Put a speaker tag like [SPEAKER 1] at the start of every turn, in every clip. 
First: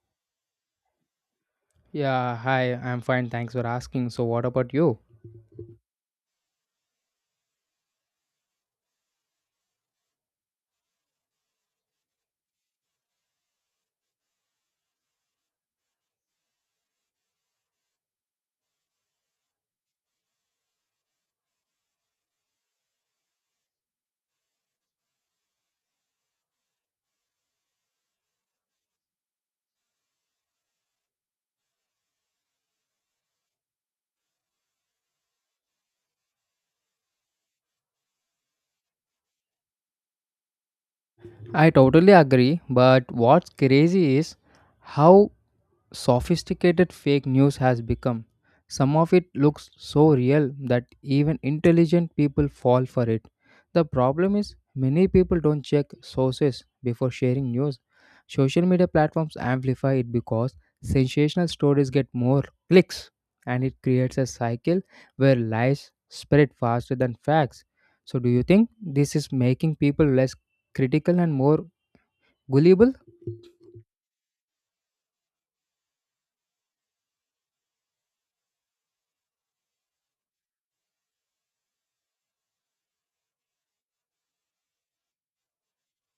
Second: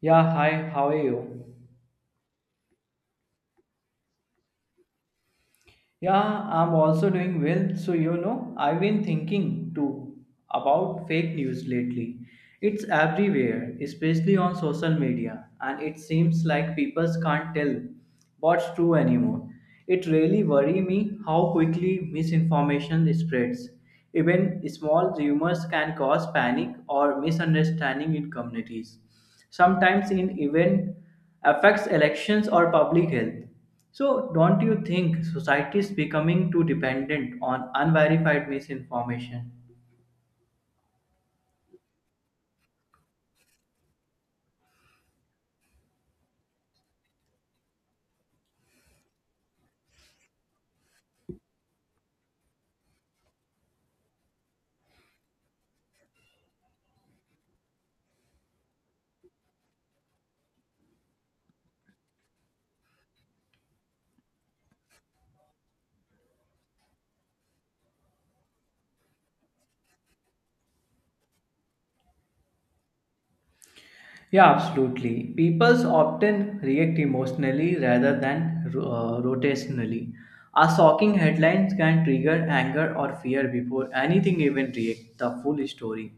[SPEAKER 1] Yeah, hi, how are you?
[SPEAKER 2] Yeah, hi, I'm fine. Thanks for asking. So, what about you?
[SPEAKER 1] Yeah, I'm also doing well. So, I've been thinking too about fake news lately. It's everywhere, especially on social media, and it seems like people can't tell what's true anymore. It really worries me how quickly misinformation spreads. Even small rumors can cause panic or misunderstanding in communities. Sometimes, in even affects elections or public health. So, don't you think society is becoming too dependent on unverified misinformation?
[SPEAKER 2] I totally agree, but what's crazy is how sophisticated fake news has become. Some of it looks so real that even intelligent people fall for it. The problem is, many people don't check sources before sharing news. Social media platforms amplify it because sensational stories get more clicks, and it creates a cycle where lies spread faster than facts. So, do you think this is making people less critical and more gullible?
[SPEAKER 1] Yeah, absolutely. People often react emotionally rather than rotationally. A shocking headlines can trigger anger or fear before anything even react the full story.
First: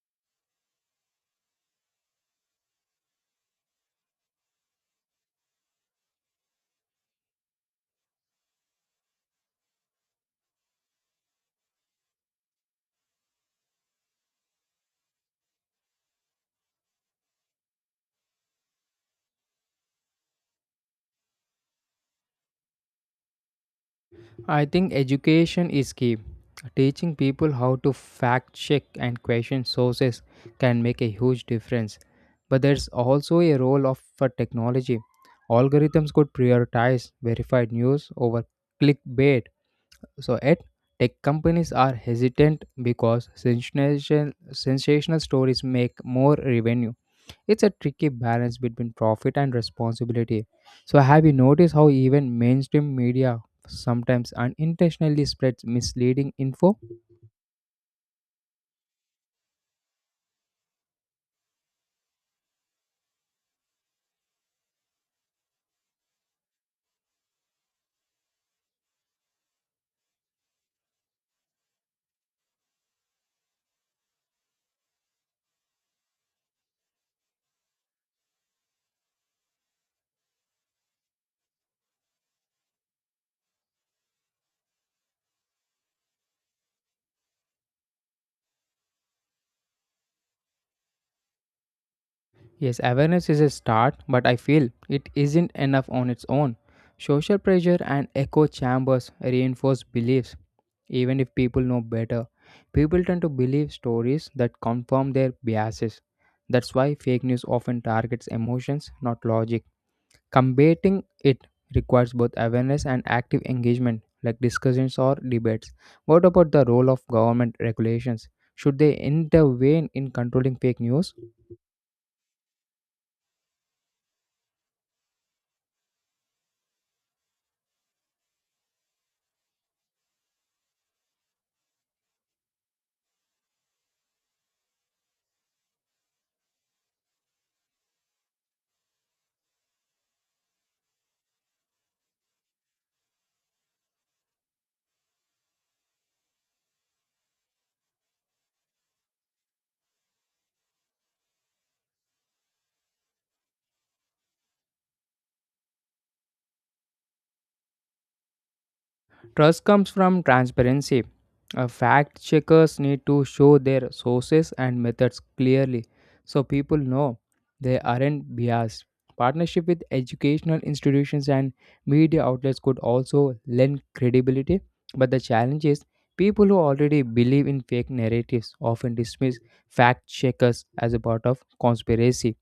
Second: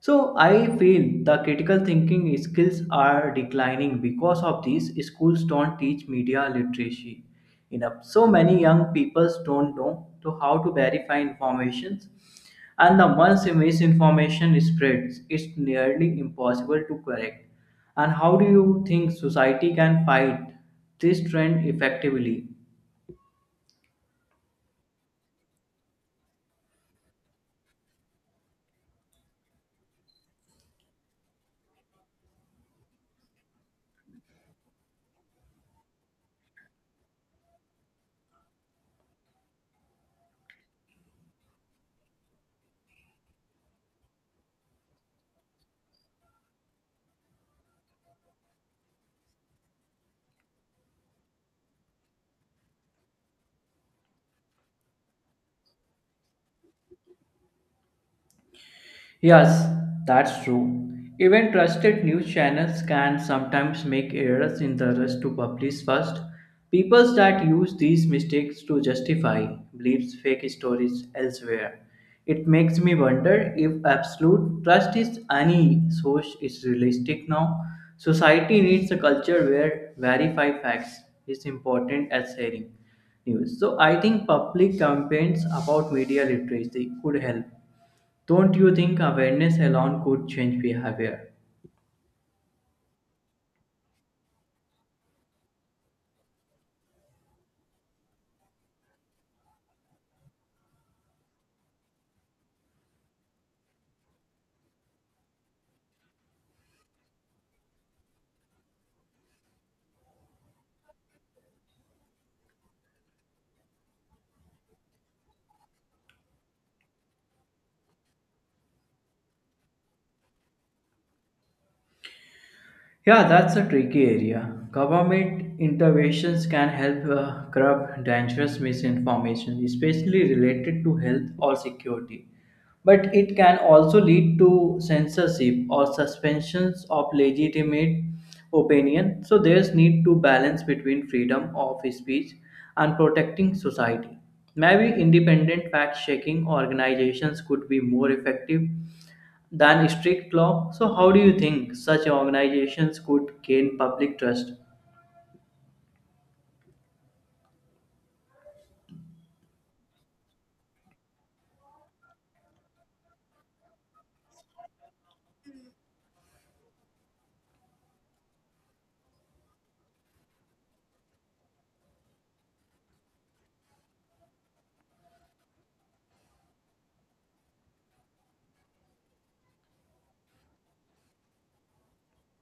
[SPEAKER 1] So I feel the critical thinking skills are declining because of these schools don't teach media literacy enough. So many young people don't know to how to verify information and the once a misinformation spreads it's nearly impossible to correct and how do you think society can fight this trend effectively?
[SPEAKER 2] I think education is key. Teaching people how to fact check and question sources can make a huge difference. But there's also a role of for technology. Algorithms could prioritize verified news over clickbait. So at tech companies are hesitant because sensational stories make more revenue. It's a tricky balance between profit and responsibility. So, have you noticed how even mainstream media sometimes unintentionally spreads misleading info?
[SPEAKER 1] Yes, that's true. Even trusted news channels can sometimes make errors in the rush to publish first. People that use these mistakes to justify believes fake stories elsewhere. It makes me wonder if absolute trust is any source is realistic now. Society needs a culture where verify facts is important as sharing news. So I think public campaigns about media literacy could help, don't you think awareness alone could change behavior?
[SPEAKER 2] Yes, awareness is a start, but I feel it isn't enough on its own. Social pressure and echo chambers reinforce beliefs, even if people know better. People tend to believe stories that confirm their biases. That's why fake news often targets emotions, not logic. Combating it requires both awareness and active engagement, like discussions or debates. What about the role of government regulations? Should they intervene in controlling fake news?
[SPEAKER 1] Yeah, that's a tricky area. Government interventions can help curb dangerous misinformation, especially related to health or security. But it can also lead to censorship or suspensions of legitimate opinion. So there's need to balance between freedom of speech and protecting society. Maybe independent fact checking organizations could be more effective than strict law. So, how do you think such organizations could gain public trust?
[SPEAKER 2] Trust comes from transparency. Fact checkers need to show their sources and methods clearly so people know they aren't biased. Partnership with educational institutions and media outlets could also lend credibility, but the challenge is people who already believe in fake narratives often dismiss fact checkers as a part of conspiracy.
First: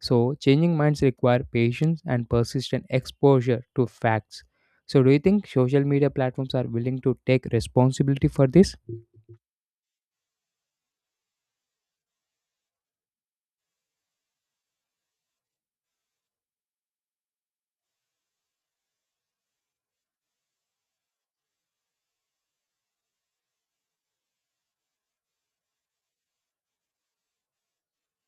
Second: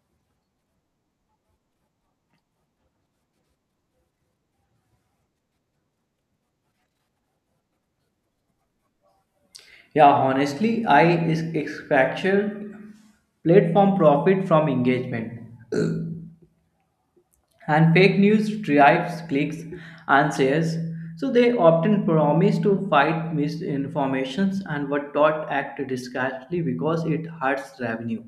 [SPEAKER 2] So, changing minds require patience and persistent exposure to facts. So, do you think social media platforms are willing to take responsibility for this?
[SPEAKER 1] Yeah, honestly, I is expecture platform profit from engagement and fake news drives clicks and shares. So they often promise to fight misinformations and were taught act discreetly because it hurts revenue.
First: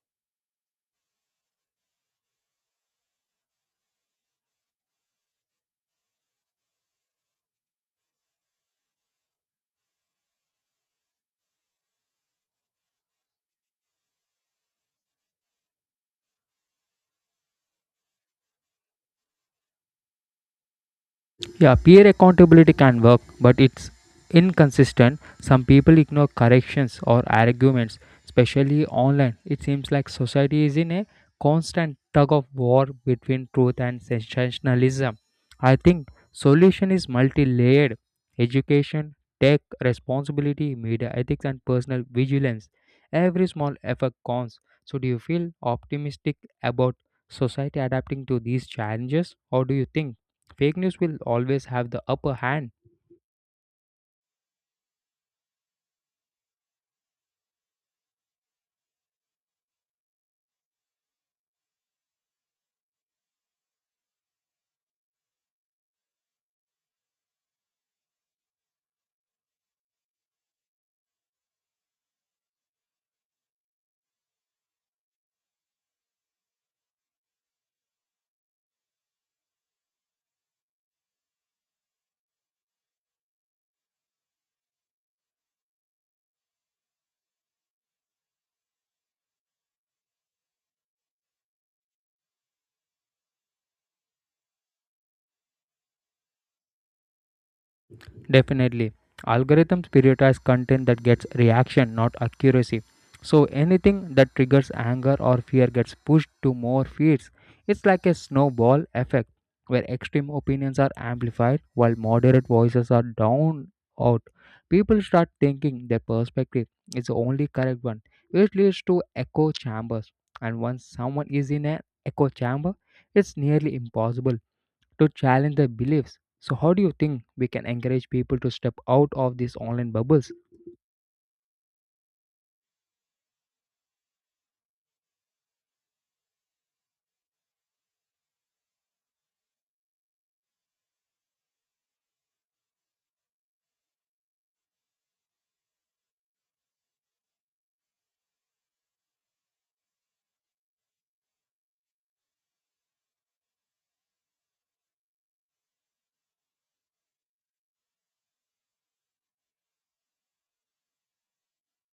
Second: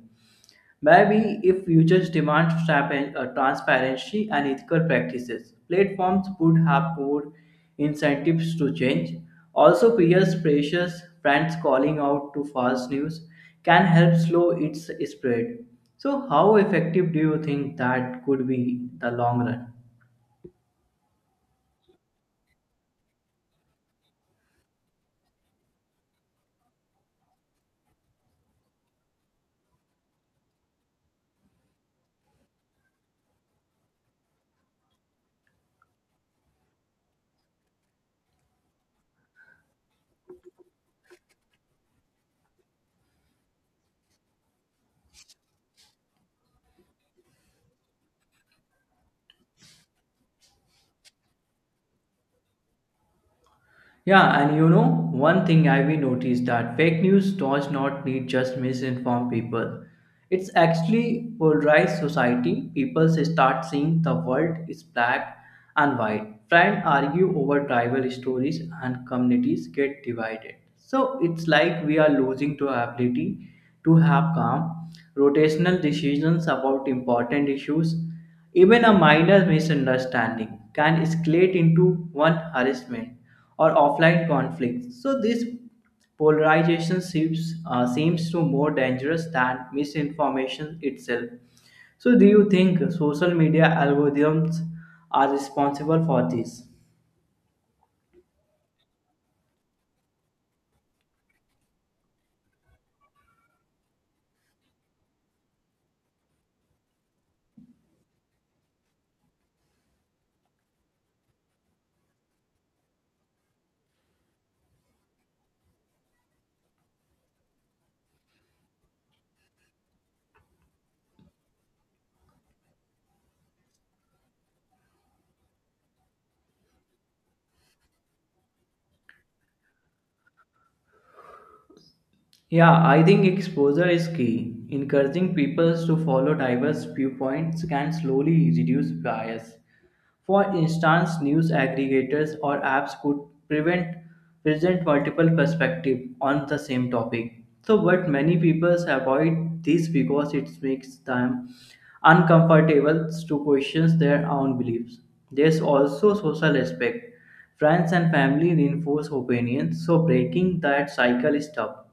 [SPEAKER 1] Maybe if futures demand transparency and ethical practices, platforms would have more incentives to change. Also, peers pressures, brands calling out to false news can help slow its spread. So, how effective do you think that could be in the long run?
[SPEAKER 2] Yeah, peer accountability can work, but it's inconsistent. Some people ignore corrections or arguments, especially online. It seems like society is in a constant tug of war between truth and sensationalism. I think solution is multi-layered. Education, tech, responsibility, media ethics and personal vigilance. Every small effort counts. So do you feel optimistic about society adapting to these challenges, or do you think fake news will always have the upper hand?
[SPEAKER 1] Yeah, one thing I've been noticed that fake news does not need just misinformed people. It's actually polarized society. People start seeing the world is black and white. Friends argue over tribal stories and communities get divided. So it's like we are losing to ability to have calm, rotational decisions about important issues. Even a minor misunderstanding can escalate into one harassment or offline conflicts. So this polarization seems to more dangerous than misinformation itself. So do you think social media algorithms are responsible for this?
[SPEAKER 2] Definitely. Algorithms prioritize content that gets reaction, not accuracy. So anything that triggers anger or fear gets pushed to more feeds. It's like a snowball effect where extreme opinions are amplified while moderate voices are down out. People start thinking their perspective is the only correct one, which leads to echo chambers. And once someone is in an echo chamber, it's nearly impossible to challenge their beliefs. So, how do you think we can encourage people to step out of these online bubbles?
[SPEAKER 1] Yeah, I think exposure is key. Encouraging people to follow diverse viewpoints can slowly reduce bias. For instance, news aggregators or apps could prevent present multiple perspectives on the same topic. So, but many people avoid this because it makes them uncomfortable to question their own beliefs. There's also social aspect. Friends and family reinforce opinions, so breaking that cycle is tough.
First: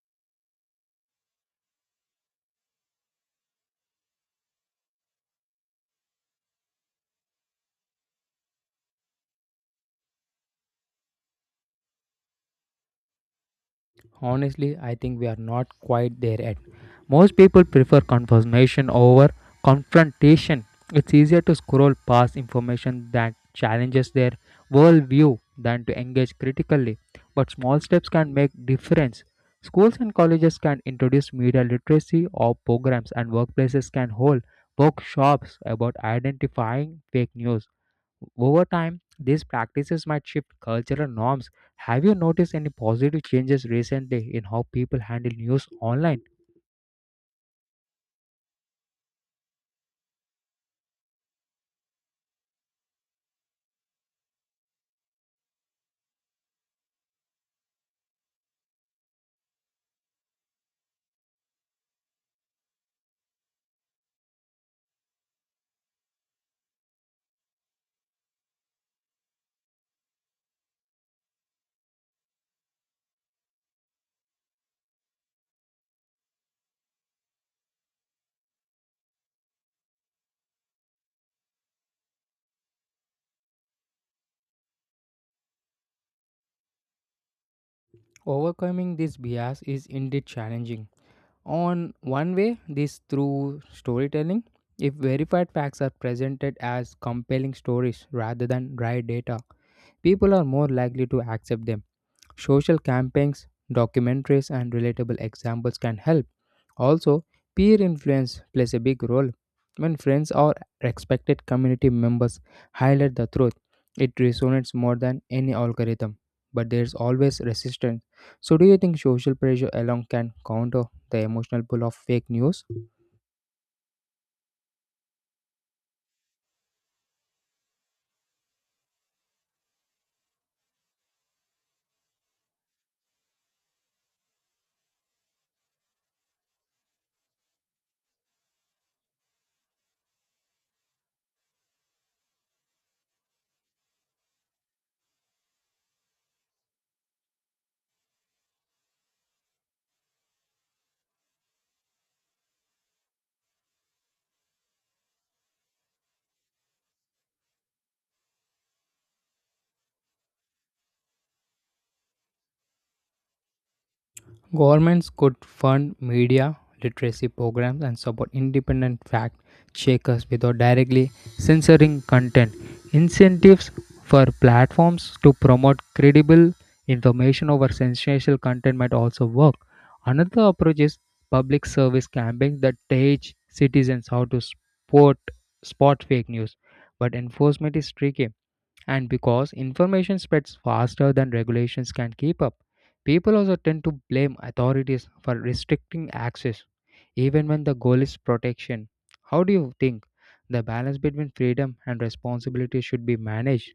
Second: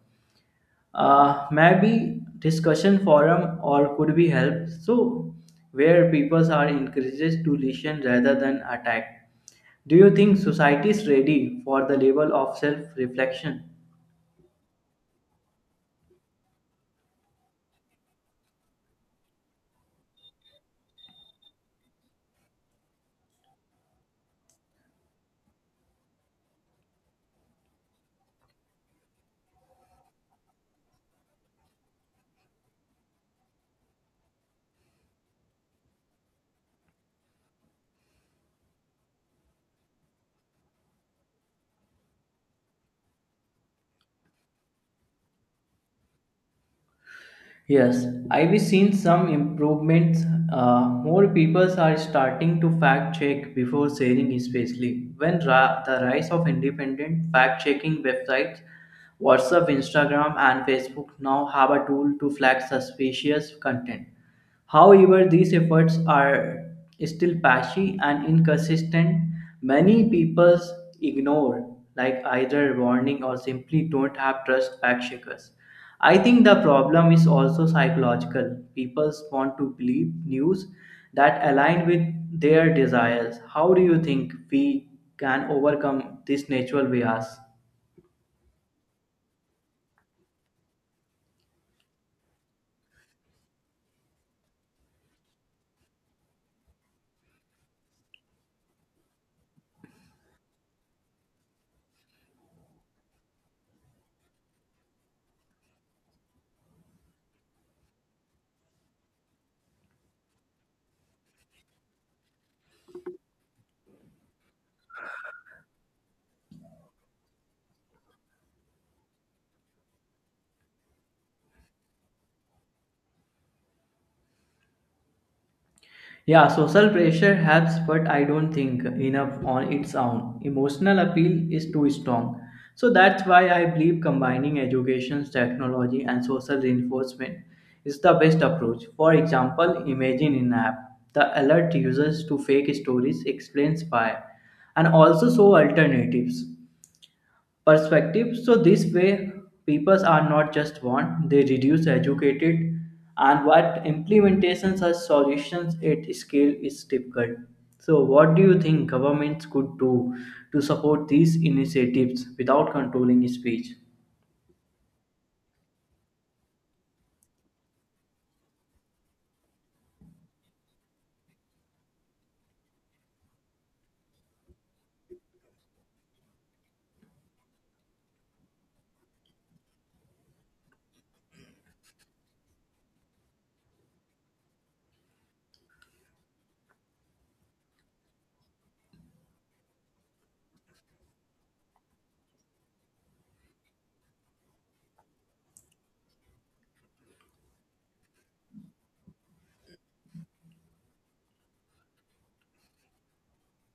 [SPEAKER 1] Maybe discussion forum or could be help so where people are encouraged to listen rather than attack. Do you think society is ready for the level of self reflection?
[SPEAKER 2] Honestly, I think we are not quite there yet. Most people prefer confirmation over confrontation. It's easier to scroll past information that challenges their worldview than to engage critically. But small steps can make difference. Schools and colleges can introduce media literacy or programs, and workplaces can hold workshops about identifying fake news. Over time, these practices might shift cultural norms. Have you noticed any positive changes recently in how people handle news online?
[SPEAKER 1] Yes, I've seen some improvements. More people are starting to fact check before sharing, especially when the rise of independent fact checking websites. WhatsApp, Instagram, and Facebook now have a tool to flag suspicious content. However, these efforts are still patchy and inconsistent. Many people ignore like either warning or simply don't have trust fact checkers. I think the problem is also psychological. People want to believe news that align with their desires. How do you think we can overcome this natural bias?
[SPEAKER 2] Overcoming this bias is indeed challenging. On one way, this through storytelling, if verified facts are presented as compelling stories rather than dry data, people are more likely to accept them. Social campaigns, documentaries, and relatable examples can help. Also, peer influence plays a big role. When friends or respected community members highlight the truth, it resonates more than any algorithm. But there's always resistance. So, do you think social pressure alone can counter the emotional pull of fake news?
[SPEAKER 1] Yeah, social pressure helps, but I don't think enough on its own. Emotional appeal is too strong. So that's why I believe combining education, technology, and social reinforcement is the best approach. For example, imagine in app the alert users to fake stories, explains why, and also show alternatives perspective. So this way, peoples are not just want; they reduce educated, and what implementations or solutions at scale is difficult. So, what do you think governments could do to support these initiatives without controlling speech?
[SPEAKER 2] Governments could fund media literacy programs and support independent fact checkers without directly censoring content. Incentives for platforms to promote credible information over sensational content might also work. Another approach is public service campaigns that teach citizens how to spot fake news, but enforcement is tricky. And because information spreads faster than regulations can keep up, people also tend to blame authorities for restricting access, even when the goal is protection. How do you think the balance between freedom and responsibility should be managed?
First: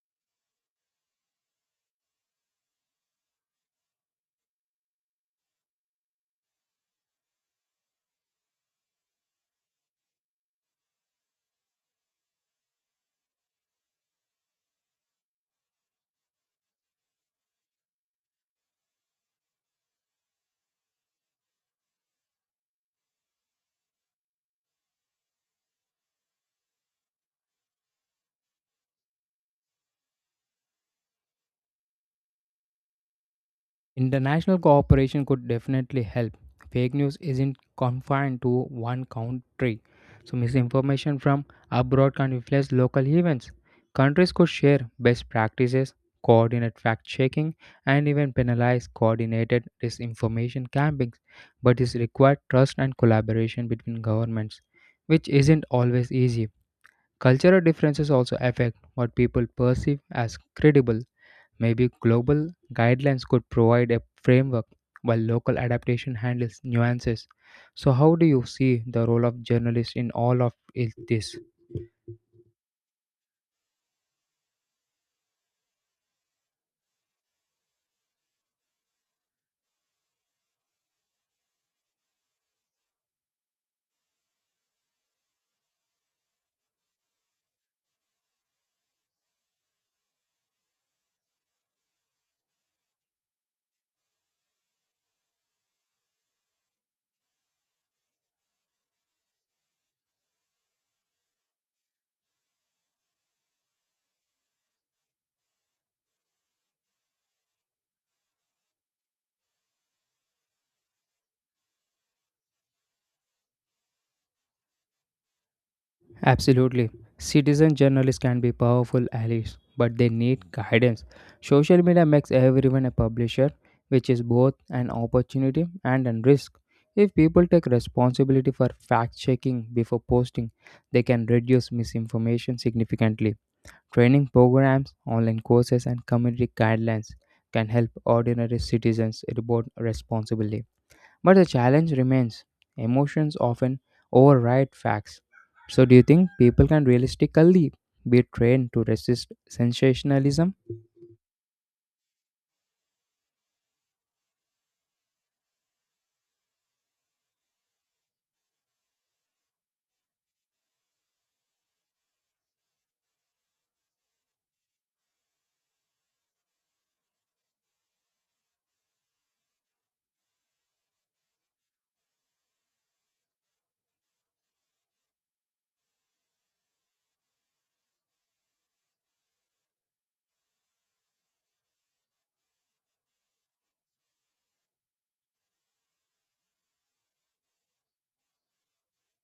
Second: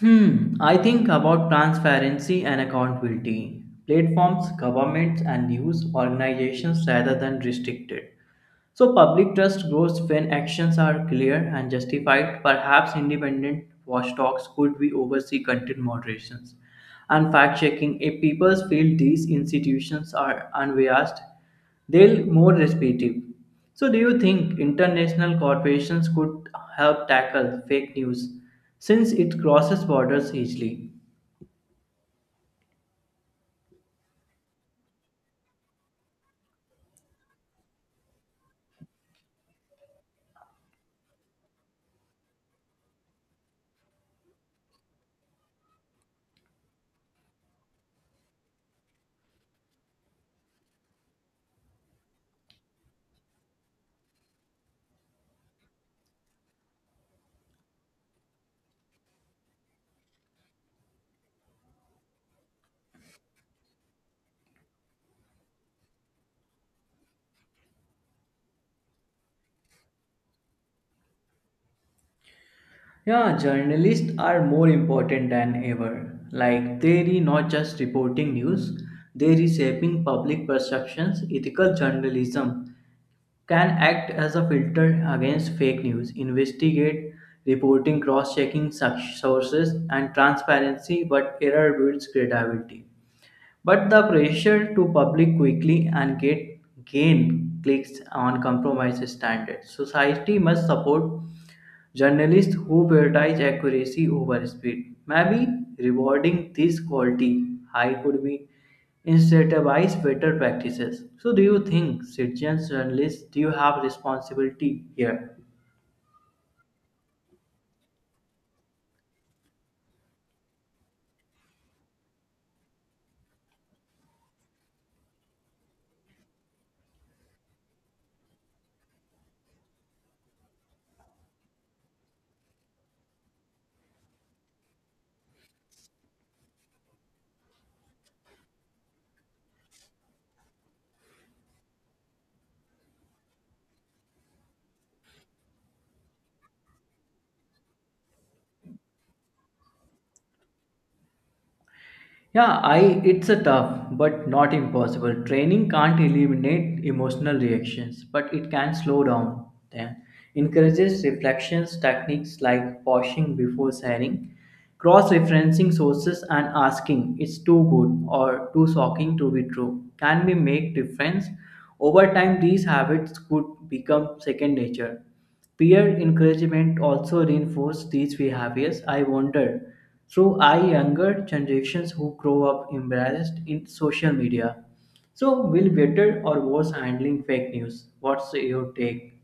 [SPEAKER 1] Hmm, I think about transparency and accountability. Platforms, governments, and news organizations rather than restricted. So, public trust grows when actions are clear and justified. Perhaps independent watchdogs could be oversee content moderations and fact checking. If people feel these institutions are unbiased, they'll more respective. So, do you think international corporations could help tackle fake news since it crosses borders easily?
[SPEAKER 2] International cooperation could definitely help. Fake news isn't confined to one country, so misinformation from abroad can influence local events. Countries could share best practices, coordinate fact checking, and even penalize coordinated disinformation campaigns. But this requires trust and collaboration between governments, which isn't always easy. Cultural differences also affect what people perceive as credible. Maybe global guidelines could provide a framework while local adaptation handles nuances. So, how do you see the role of journalists in all of this?
[SPEAKER 1] Yeah, journalists are more important than ever. Like they are not just reporting news, they are reshaping public perceptions. Ethical journalism can act as a filter against fake news, investigate, reporting, cross-checking sources, and transparency. But error builds credibility. But the pressure to public quickly and get gain clicks on compromise standards. Society must support journalists who prioritize accuracy over speed may be rewarding this quality. I could be incentivize better practices. So, do you think citizens journalists do you have responsibility here?
[SPEAKER 2] Absolutely. Citizen journalists can be powerful allies, but they need guidance. Social media makes everyone a publisher, which is both an opportunity and a risk. If people take responsibility for fact checking before posting, they can reduce misinformation significantly. Training programs, online courses, and community guidelines can help ordinary citizens report responsibly. But the challenge remains emotions often override facts. So, do you think people can realistically be trained to resist sensationalism?
[SPEAKER 1] Yeah, I it's a tough but not impossible. Training can't eliminate emotional reactions, but it can slow down them. Encourages reflections techniques like pausing before sharing, cross-referencing sources and asking it's too good or too shocking to be true. Can we make difference? Over time these habits could become second nature. Peer encouragement also reinforces these behaviors. I wonder, through I younger generations who grow up embarrassed in social media. So, will better or worse handling fake news? What's your take?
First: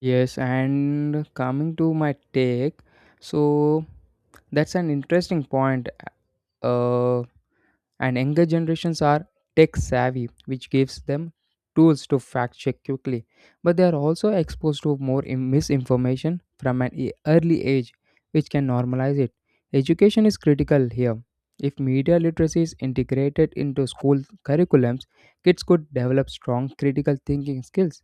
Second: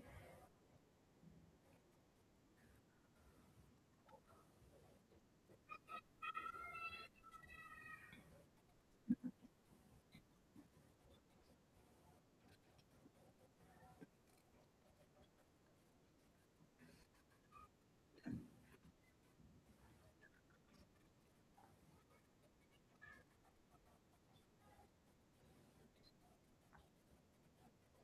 [SPEAKER 2] Yes, and coming to my take, so that's an interesting point. Uh, and younger generations are tech savvy, which gives them tools to fact check quickly, but they are also exposed to more misinformation from an early age, which can normalize it. Education is critical here. If media literacy is integrated into school curriculums, kids could develop strong critical thinking skills.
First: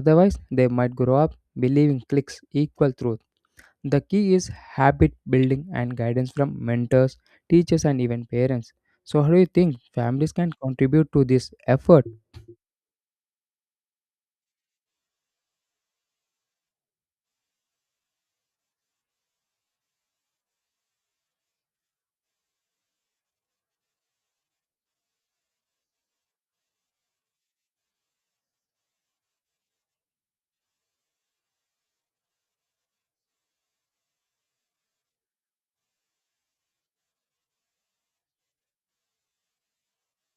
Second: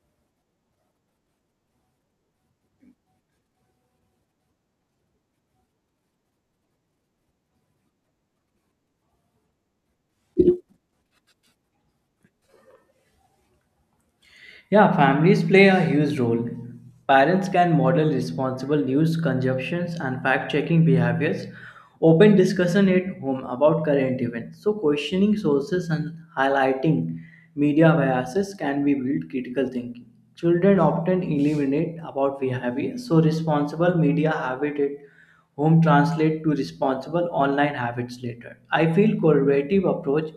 [SPEAKER 2] Otherwise, they might grow up believing clicks equal truth. The key is habit building and guidance from mentors, teachers, and even parents. So, how do you think families can contribute to this effort?
[SPEAKER 1] Yeah, families play a huge role. Parents can model responsible news consumptions and fact-checking behaviors. Open discussion at home about current events. So questioning sources and highlighting media biases can be build critical thinking. Children often eliminate about behavior, so responsible media habitat home translate to responsible online habits later. I feel collaborative approach,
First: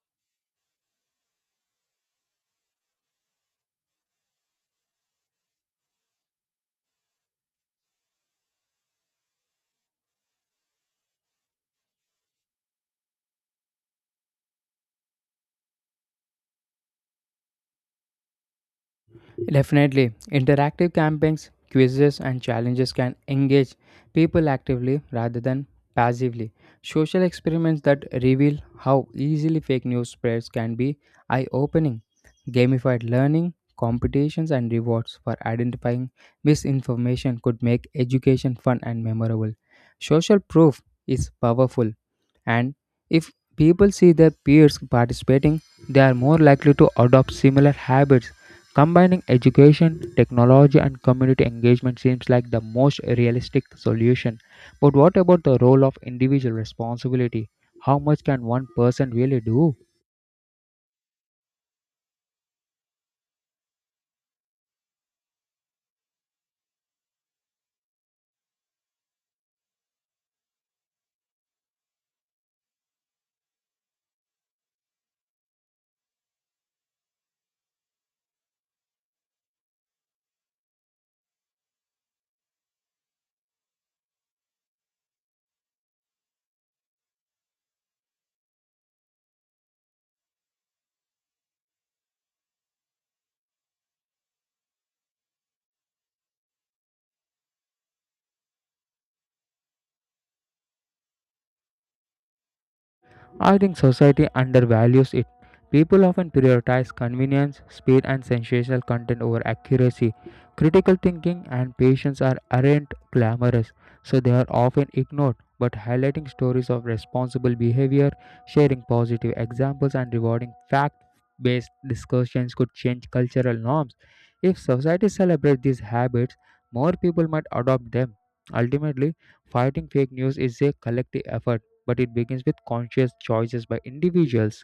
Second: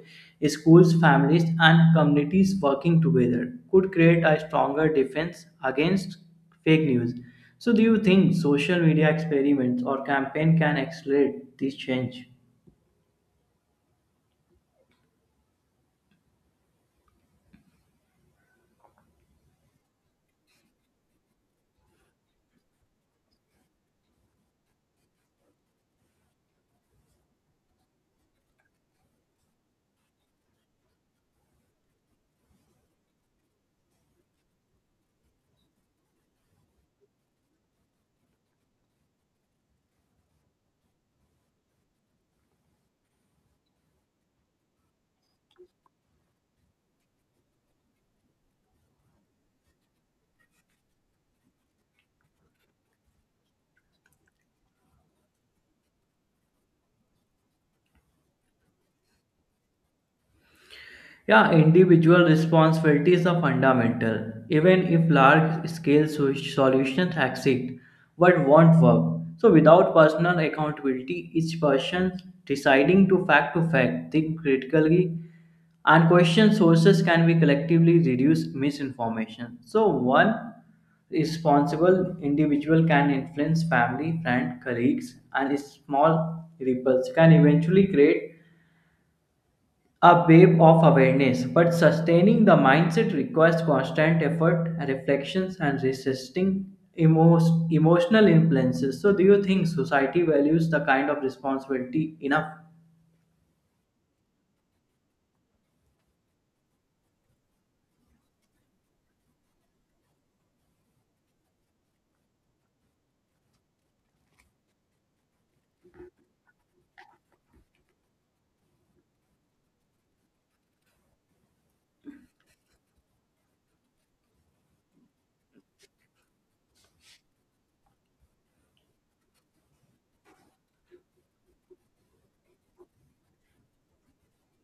[SPEAKER 1] schools, families, and communities working together could create a stronger defense against fake news. So, do you think social media experiments or campaign can accelerate this change?
[SPEAKER 2] Definitely, interactive campaigns, quizzes, and challenges can engage people actively rather than passively. Social experiments that reveal how easily fake news spreads can be eye opening. Gamified learning, competitions, and rewards for identifying misinformation could make education fun and memorable. Social proof is powerful, and if people see their peers participating, they are more likely to adopt similar habits. Combining education, technology, and community engagement seems like the most realistic solution. But what about the role of individual responsibility? How much can one person really do?
[SPEAKER 1] Yeah, individual responsibilities are fundamental. Even if large scale solutions exist, but won't work. So, without personal accountability, each person deciding to fact, think critically, and question sources can be collectively reduce misinformation. So, one responsible individual can influence family, friend, colleagues, and small ripples can eventually create a wave of awareness, but sustaining the mindset requires constant effort, reflections, and resisting emotional influences. So, do you think society values the kind of responsibility enough?
[SPEAKER 2] I think society undervalues it. People often prioritize convenience, speed, and sensational content over accuracy. Critical thinking and patience are aren't glamorous, so they are often ignored. But highlighting stories of responsible behavior, sharing positive examples, and rewarding fact based discussions could change cultural norms. If society celebrates these habits, more people might adopt them. Ultimately, fighting fake news is a collective effort, but it begins with conscious choices by individuals.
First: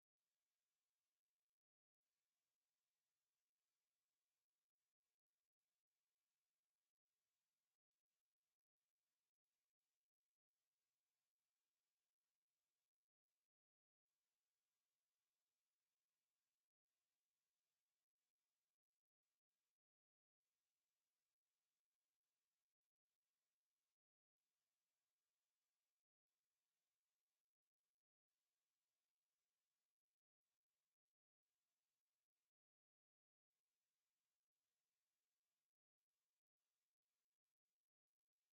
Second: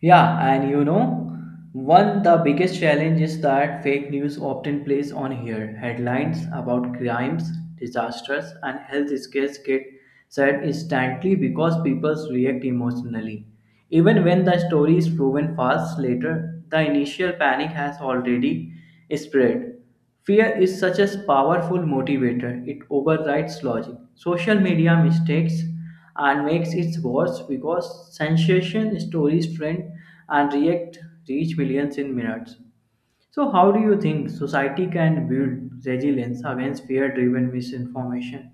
[SPEAKER 1] Yeah, one the biggest challenge is that fake news often plays on here. Headlines about crimes, disasters, and health scares get said instantly because people react emotionally. Even when the story is proven false later, the initial panic has already spread. Fear is such a powerful motivator, it overrides logic. Social media mistakes and makes it worse because sensation stories trend and react reach millions in minutes. So how do you think society can build resilience against fear driven misinformation?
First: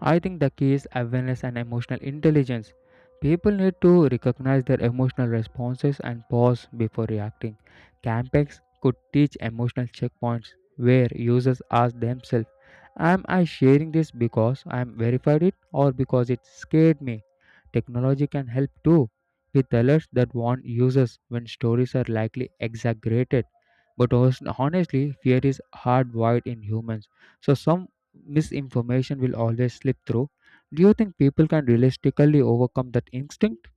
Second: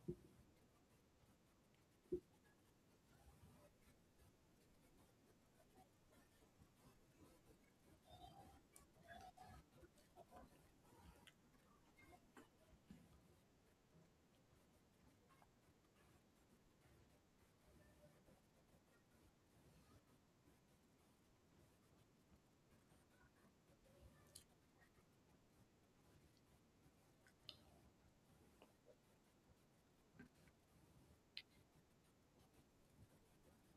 [SPEAKER 2] I think the key is awareness and emotional intelligence. People need to recognize their emotional responses and pause before reacting. Campex could teach emotional checkpoints where users ask themselves, am I sharing this because I am verified it, or because it scared me? Technology can help too, with alerts that warn users when stories are likely exaggerated. But honestly, fear is hardwired in humans, so some misinformation will always slip through. Do you think people can realistically overcome that instinct?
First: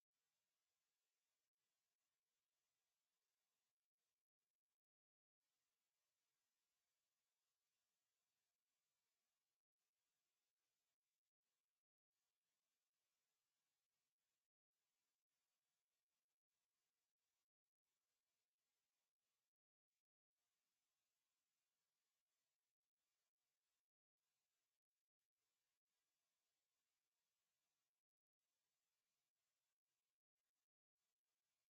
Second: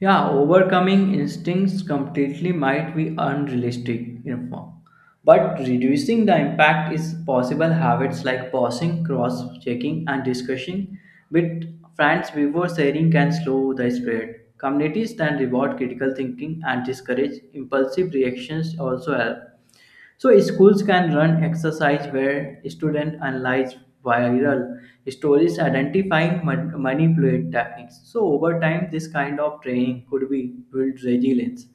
[SPEAKER 1] Yeah, overcoming instincts completely might be unrealistic in form, but reducing the impact is possible. Habits like pausing, cross checking, and discussing with friends before sharing can slow the spread. Communities that reward critical thinking and discourage impulsive reactions also help. So schools can run exercise where students analyze viral stories identifying manipulate techniques. So over time, this kind of training could be build resilience.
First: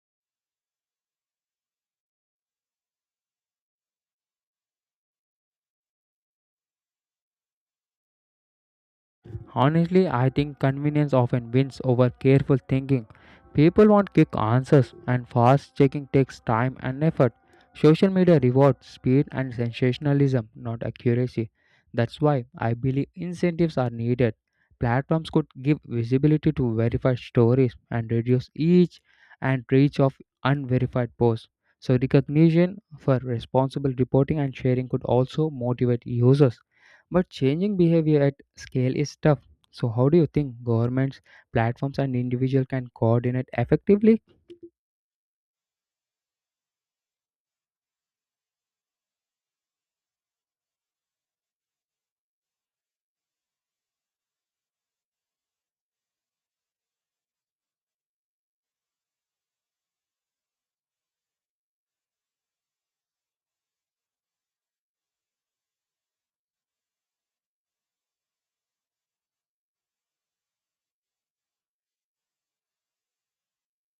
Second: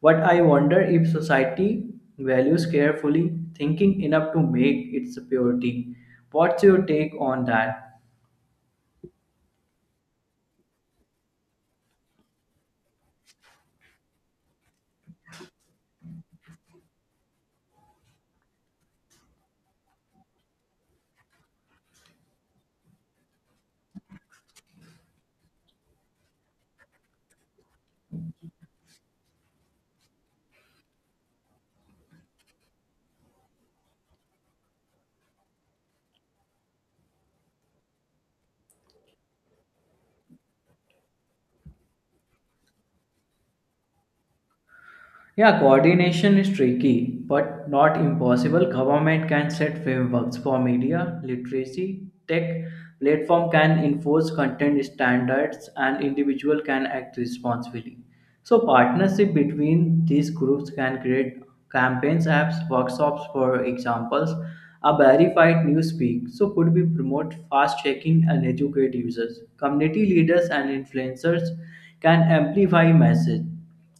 [SPEAKER 1] But I wonder if society values carefully thinking enough to make its purity. What's your take on that?
[SPEAKER 2] Honestly, I think convenience often wins over careful thinking. People want quick answers, and fast checking takes time and effort. Social media rewards speed and sensationalism, not accuracy. That's why I believe incentives are needed. Platforms could give visibility to verified stories and reduce each and reach of unverified posts. So, recognition for responsible reporting and sharing could also motivate users. But changing behavior at scale is tough. So how do you think governments, platforms and individuals can coordinate effectively?
[SPEAKER 1] Yeah, coordination is tricky, but not impossible. Government can set frameworks for media literacy. Tech platform can enforce content standards, and individual can act responsibly. So, partnership between these groups can create campaigns, apps, workshops, for examples. A verified newspeak so could be promote fast checking and educate users. Community leaders and influencers can amplify message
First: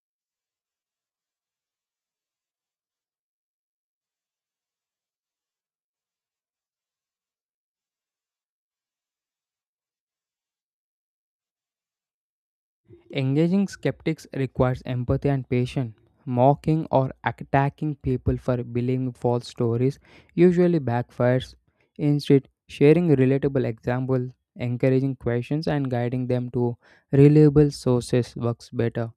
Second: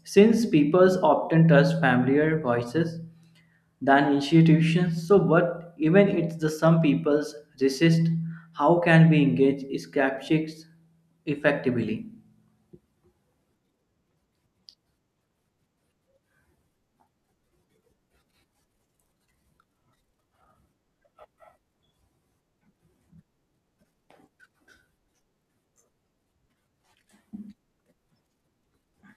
[SPEAKER 1] since people often trust familiar voices than institutions, so but even if the some people resist, how can we engage skeptics effectively?
[SPEAKER 2] Engaging skeptics requires empathy and patience. Mocking or attacking people for believing false stories usually backfires. Instead, sharing relatable examples, encouraging questions, and guiding them to reliable sources works better.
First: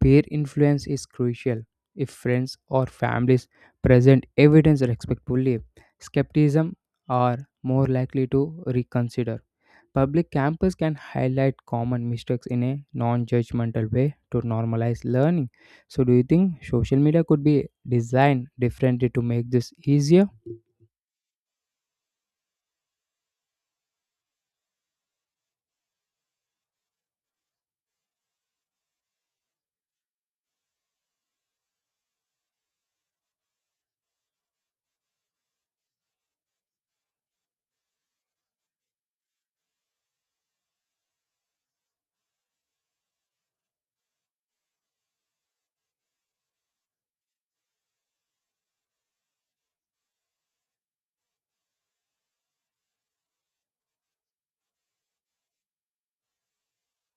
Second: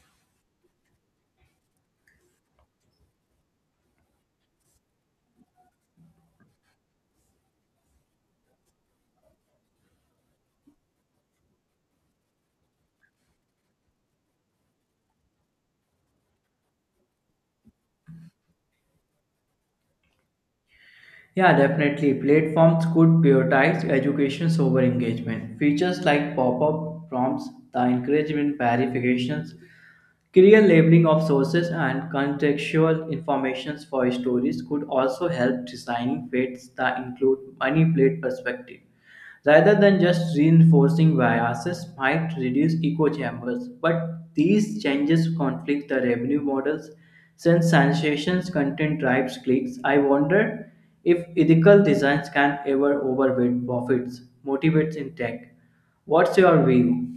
[SPEAKER 2] Peer influence is crucial. If friends or families present evidence respectfully, skepticism are more likely to reconsider. Public campus can highlight common mistakes in a non judgmental way to normalize learning. So, do you think social media could be designed differently to make this easier?
[SPEAKER 1] Yeah, definitely. Platforms could prioritize education over engagement. Features like pop-up prompts, the encouragement verifications, clear labeling of sources and contextual information for stories could also help designing fates that include manipulate perspective. Rather than just reinforcing biases might reduce echo chambers, but these changes conflict the revenue models since sensations content drives clicks. I wonder if ethical designs can ever overweight profits, motivates in tech. What's your view?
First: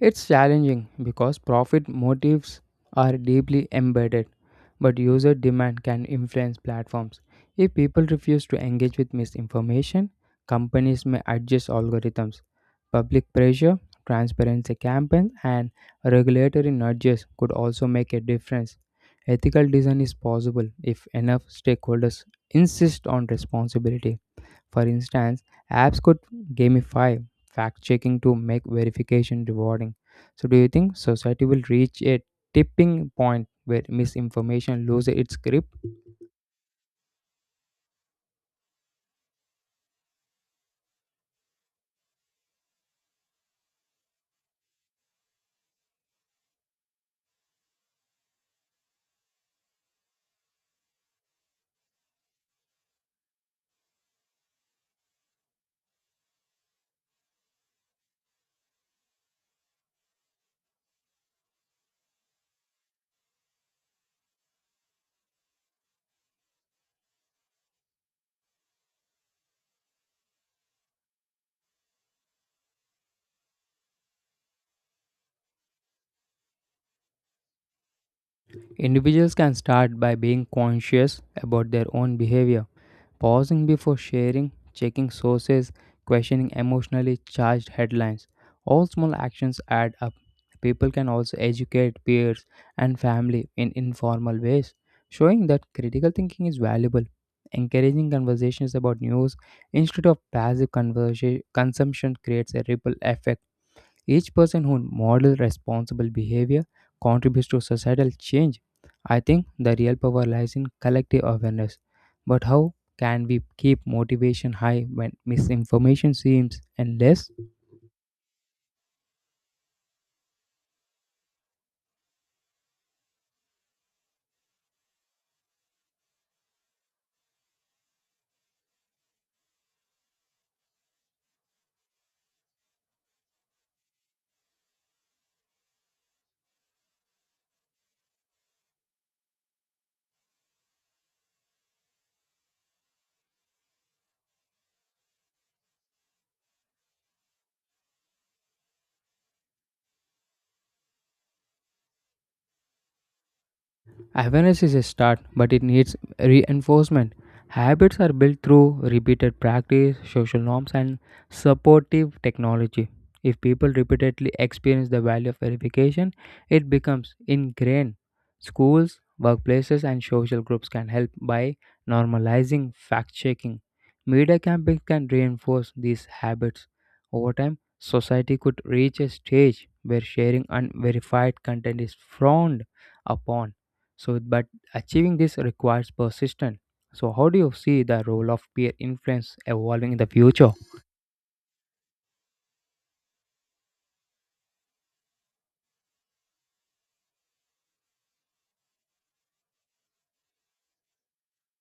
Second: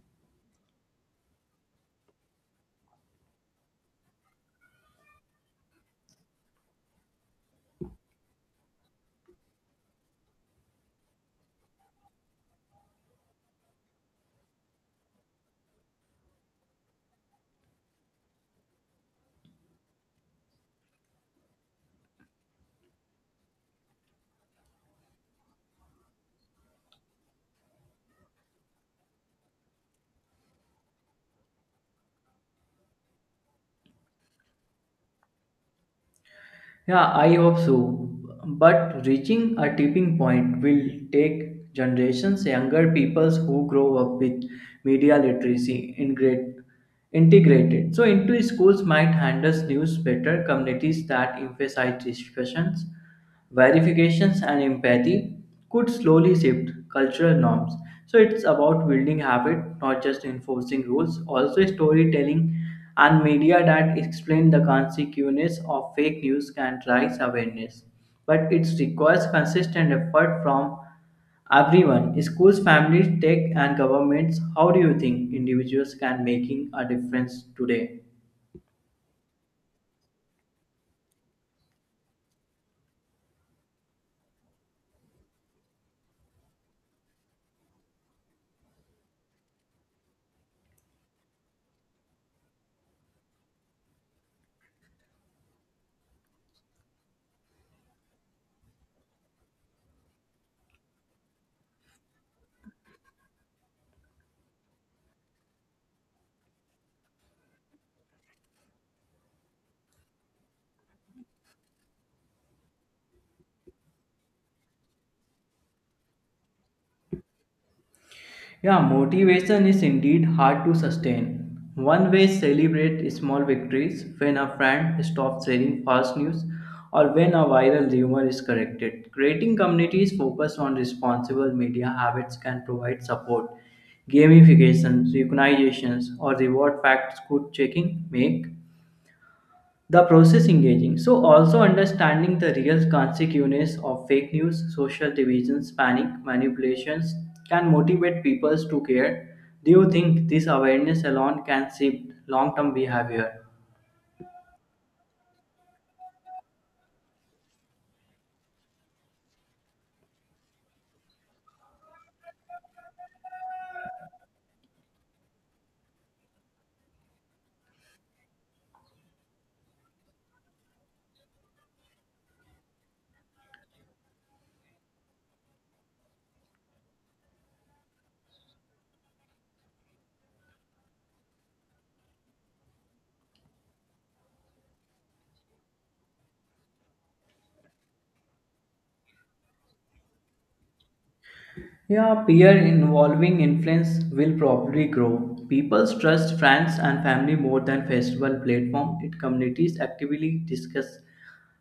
[SPEAKER 2] It's challenging because profit motives are deeply embedded, but user demand can influence platforms. If people refuse to engage with misinformation, companies may adjust algorithms. Public pressure, transparency campaigns, and regulatory nudges could also make a difference. Ethical design is possible if enough stakeholders insist on responsibility. For instance, apps could gamify fact checking to make verification rewarding. So, do you think society will reach a tipping point where misinformation loses its grip?
[SPEAKER 1] Yeah, I hope so. But reaching a tipping point will take generations, younger peoples who grow up with media literacy integrated. So into schools might handle news better, communities that emphasize discussions verifications and empathy could slowly shift cultural norms. So it's about building habit, not just enforcing rules. Also, storytelling and media that explain the consequences of fake news can raise awareness. But it requires consistent effort from everyone, schools, families, tech, and governments. How do you think individuals can making a difference today?
[SPEAKER 2] Individuals can start by being conscious about their own behavior. Pausing before sharing, checking sources, questioning emotionally charged headlines. All small actions add up. People can also educate peers and family in informal ways, showing that critical thinking is valuable. Encouraging conversations about news instead of passive consumption creates a ripple effect. Each person who models responsible behavior contributes to societal change. I think the real power lies in collective awareness. But how can we keep motivation high when misinformation seems endless?
[SPEAKER 1] Yeah, motivation is indeed hard to sustain. One way celebrate small victories when a friend stops sharing false news or when a viral rumor is corrected. Creating communities focused on responsible media habits can provide support. Gamifications, recognitions, or reward facts good checking make the process engaging so also understanding the real consequences of fake news social divisions panic manipulations can motivate people to care. Do you think this awareness alone can shape long-term behavior?
[SPEAKER 2] Awareness is a start, but it needs reinforcement. Habits are built through repeated practice, social norms, and supportive technology. If people repeatedly experience the value of verification, it becomes ingrained. Schools, workplaces, and social groups can help by normalizing fact checking. Media campaigns can reinforce these habits. Over time, society could reach a stage where sharing unverified content is frowned upon, so, but achieving this requires persistence. So, how do you see the role of peer influence evolving in the future?
[SPEAKER 1] Yeah, peer involving influence will probably grow. People trust friends and family more than festival platform. It communities actively discuss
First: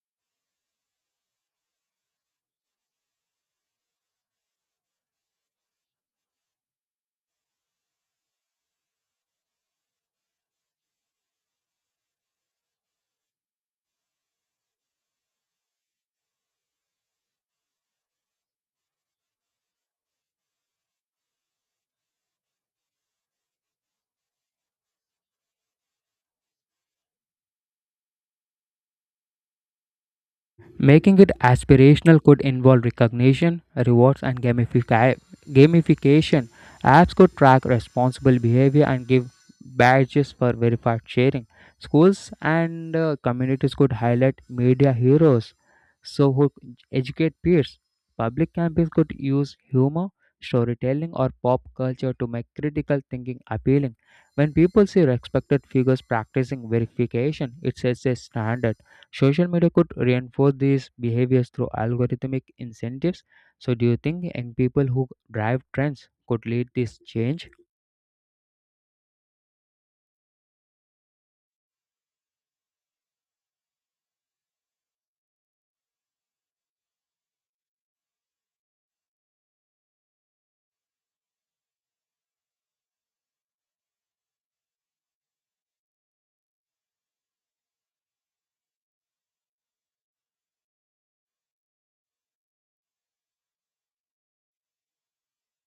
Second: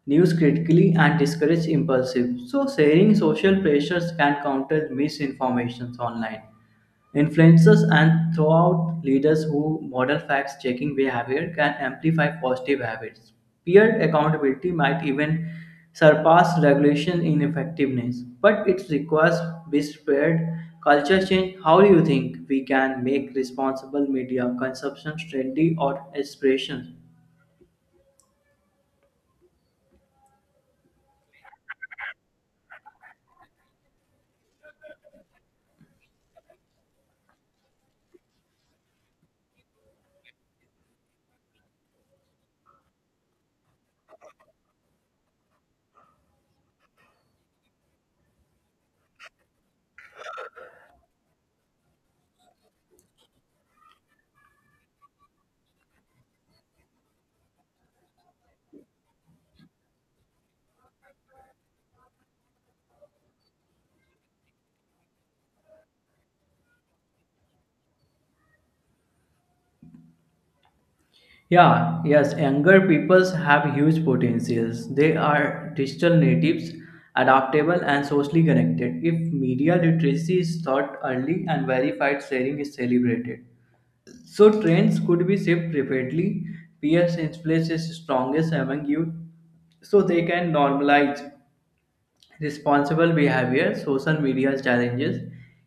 [SPEAKER 1] news critically and discourage impulsive. So sharing social pressures can counter misinformations online. Influencers and throughout leaders who model fact checking behavior can amplify positive habits. Peer accountability might even surpass regulation in effectiveness, but it requires widespread culture change. How do you think we can make responsible media consumption trendy or aspirations?
[SPEAKER 2] Making it aspirational could involve recognition, rewards, and gamification. Apps could track responsible behavior and give badges for verified sharing. Schools and communities could highlight media heroes so who educate peers. Public campaigns could use humor, storytelling, or pop culture to make critical thinking appealing. When people see respected figures practicing verification, it sets a standard. Social media could reinforce these behaviors through algorithmic incentives. So, do you think young people who drive trends could lead this change?
[SPEAKER 1] Yeah, yes, younger peoples have huge potentials. They are digital natives, adaptable, and socially connected. If media literacy is taught early and verified sharing is celebrated, so trends could be shaped rapidly. Peer influence is strongest among youth, so they can normalize responsible behavior, social media challenges,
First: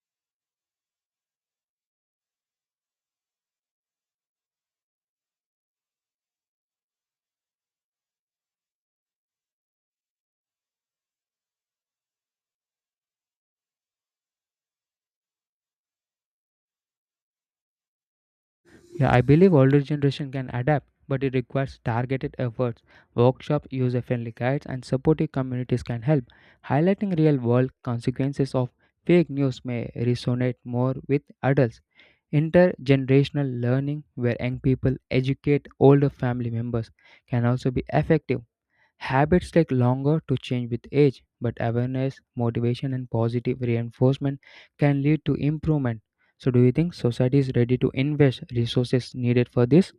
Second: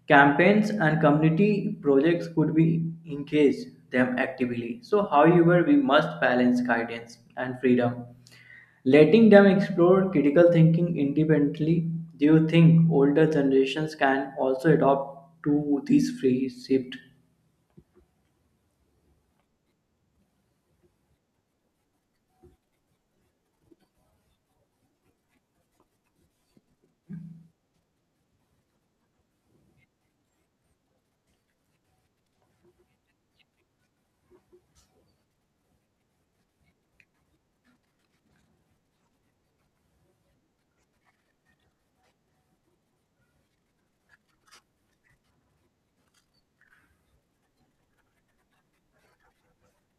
[SPEAKER 1] campaigns, and community projects could be engage them actively. So, however, we must balance guidance and freedom, letting them explore critical thinking independently. Do you think older generations can also adopt to this free shift?
[SPEAKER 2] Yeah, I believe older generation can adapt, but it requires targeted efforts. Workshops, user-friendly guides, and supportive communities can help. Highlighting real-world consequences of fake news may resonate more with adults. Intergenerational learning, where young people educate older family members, can also be effective. Habits take longer to change with age, but awareness, motivation, and positive reinforcement can lead to improvement. So, do you think society is ready to invest resources needed for this?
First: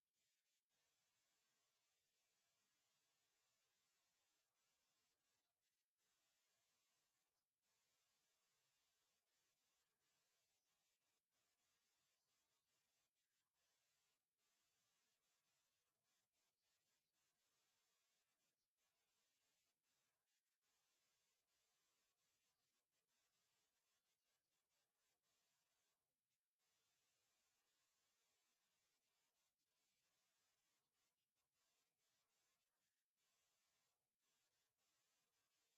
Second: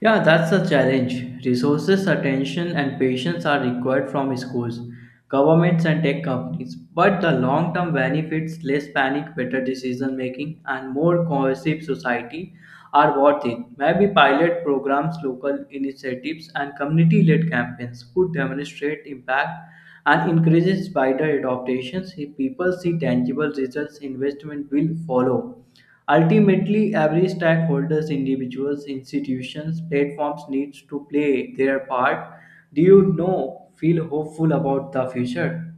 [SPEAKER 1] Yeah, that's a challenge. Resources, attention, and patience are required from schools, governments, and tech companies. But the long term benefits, less panic, better decision making, and more cohesive society are worth it. Maybe pilot programs, local initiatives, and community led campaigns could demonstrate impact and increases wider adaptations if people see tangible results investment will follow. Ultimately, every stakeholders, individuals, institutions, platforms needs to play their part. Do you know feel hopeful about the future?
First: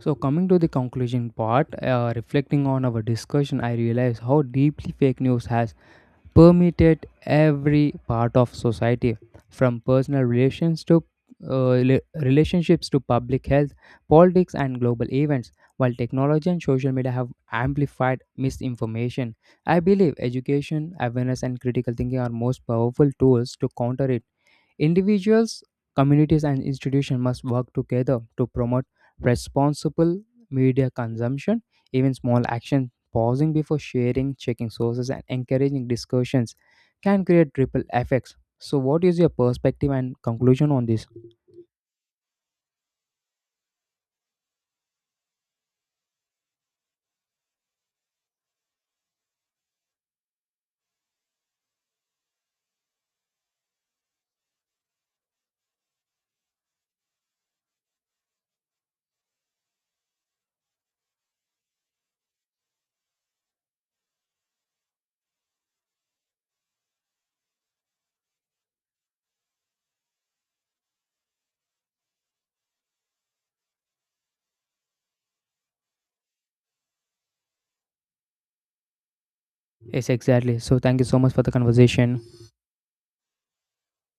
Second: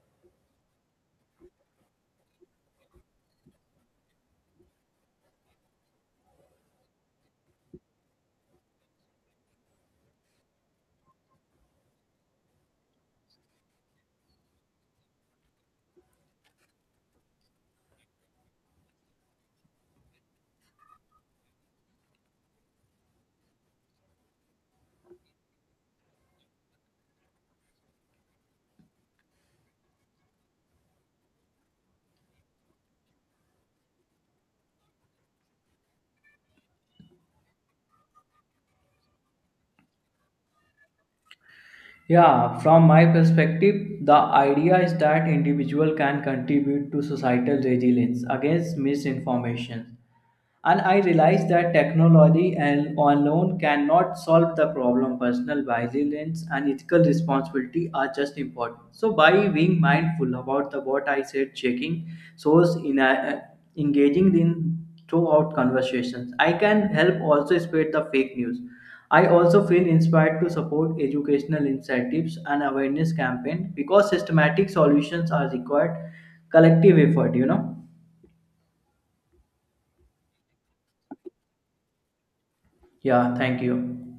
[SPEAKER 2] So, coming to the conclusion part, reflecting on our discussion, I realize how deeply fake news has permeated every part of society, from personal relations to relationships to public health, politics, and global events. While technology and social media have amplified misinformation, I believe education, awareness, and critical thinking are most powerful tools to counter it. Individuals, communities, and institutions must work together to promote responsible media consumption. Even small actions, pausing before sharing, checking sources, and encouraging discussions can create ripple effects. So, what is your perspective and conclusion on this?
[SPEAKER 1] Yeah, from my perspective, the idea is that individual can contribute to societal resilience against misinformation. And I realize that technology and alone cannot solve the problem. Personal vigilance and ethical responsibility are just important. So by being mindful about the what I said, checking source in a, engaging in throughout conversations, I can help also spread the fake news. I also feel inspired to support educational incentives and awareness campaign because systematic solutions are required collective effort.
[SPEAKER 2] Yes, exactly. So, thank you so much for the conversation.
[SPEAKER 1] Yeah, thank you.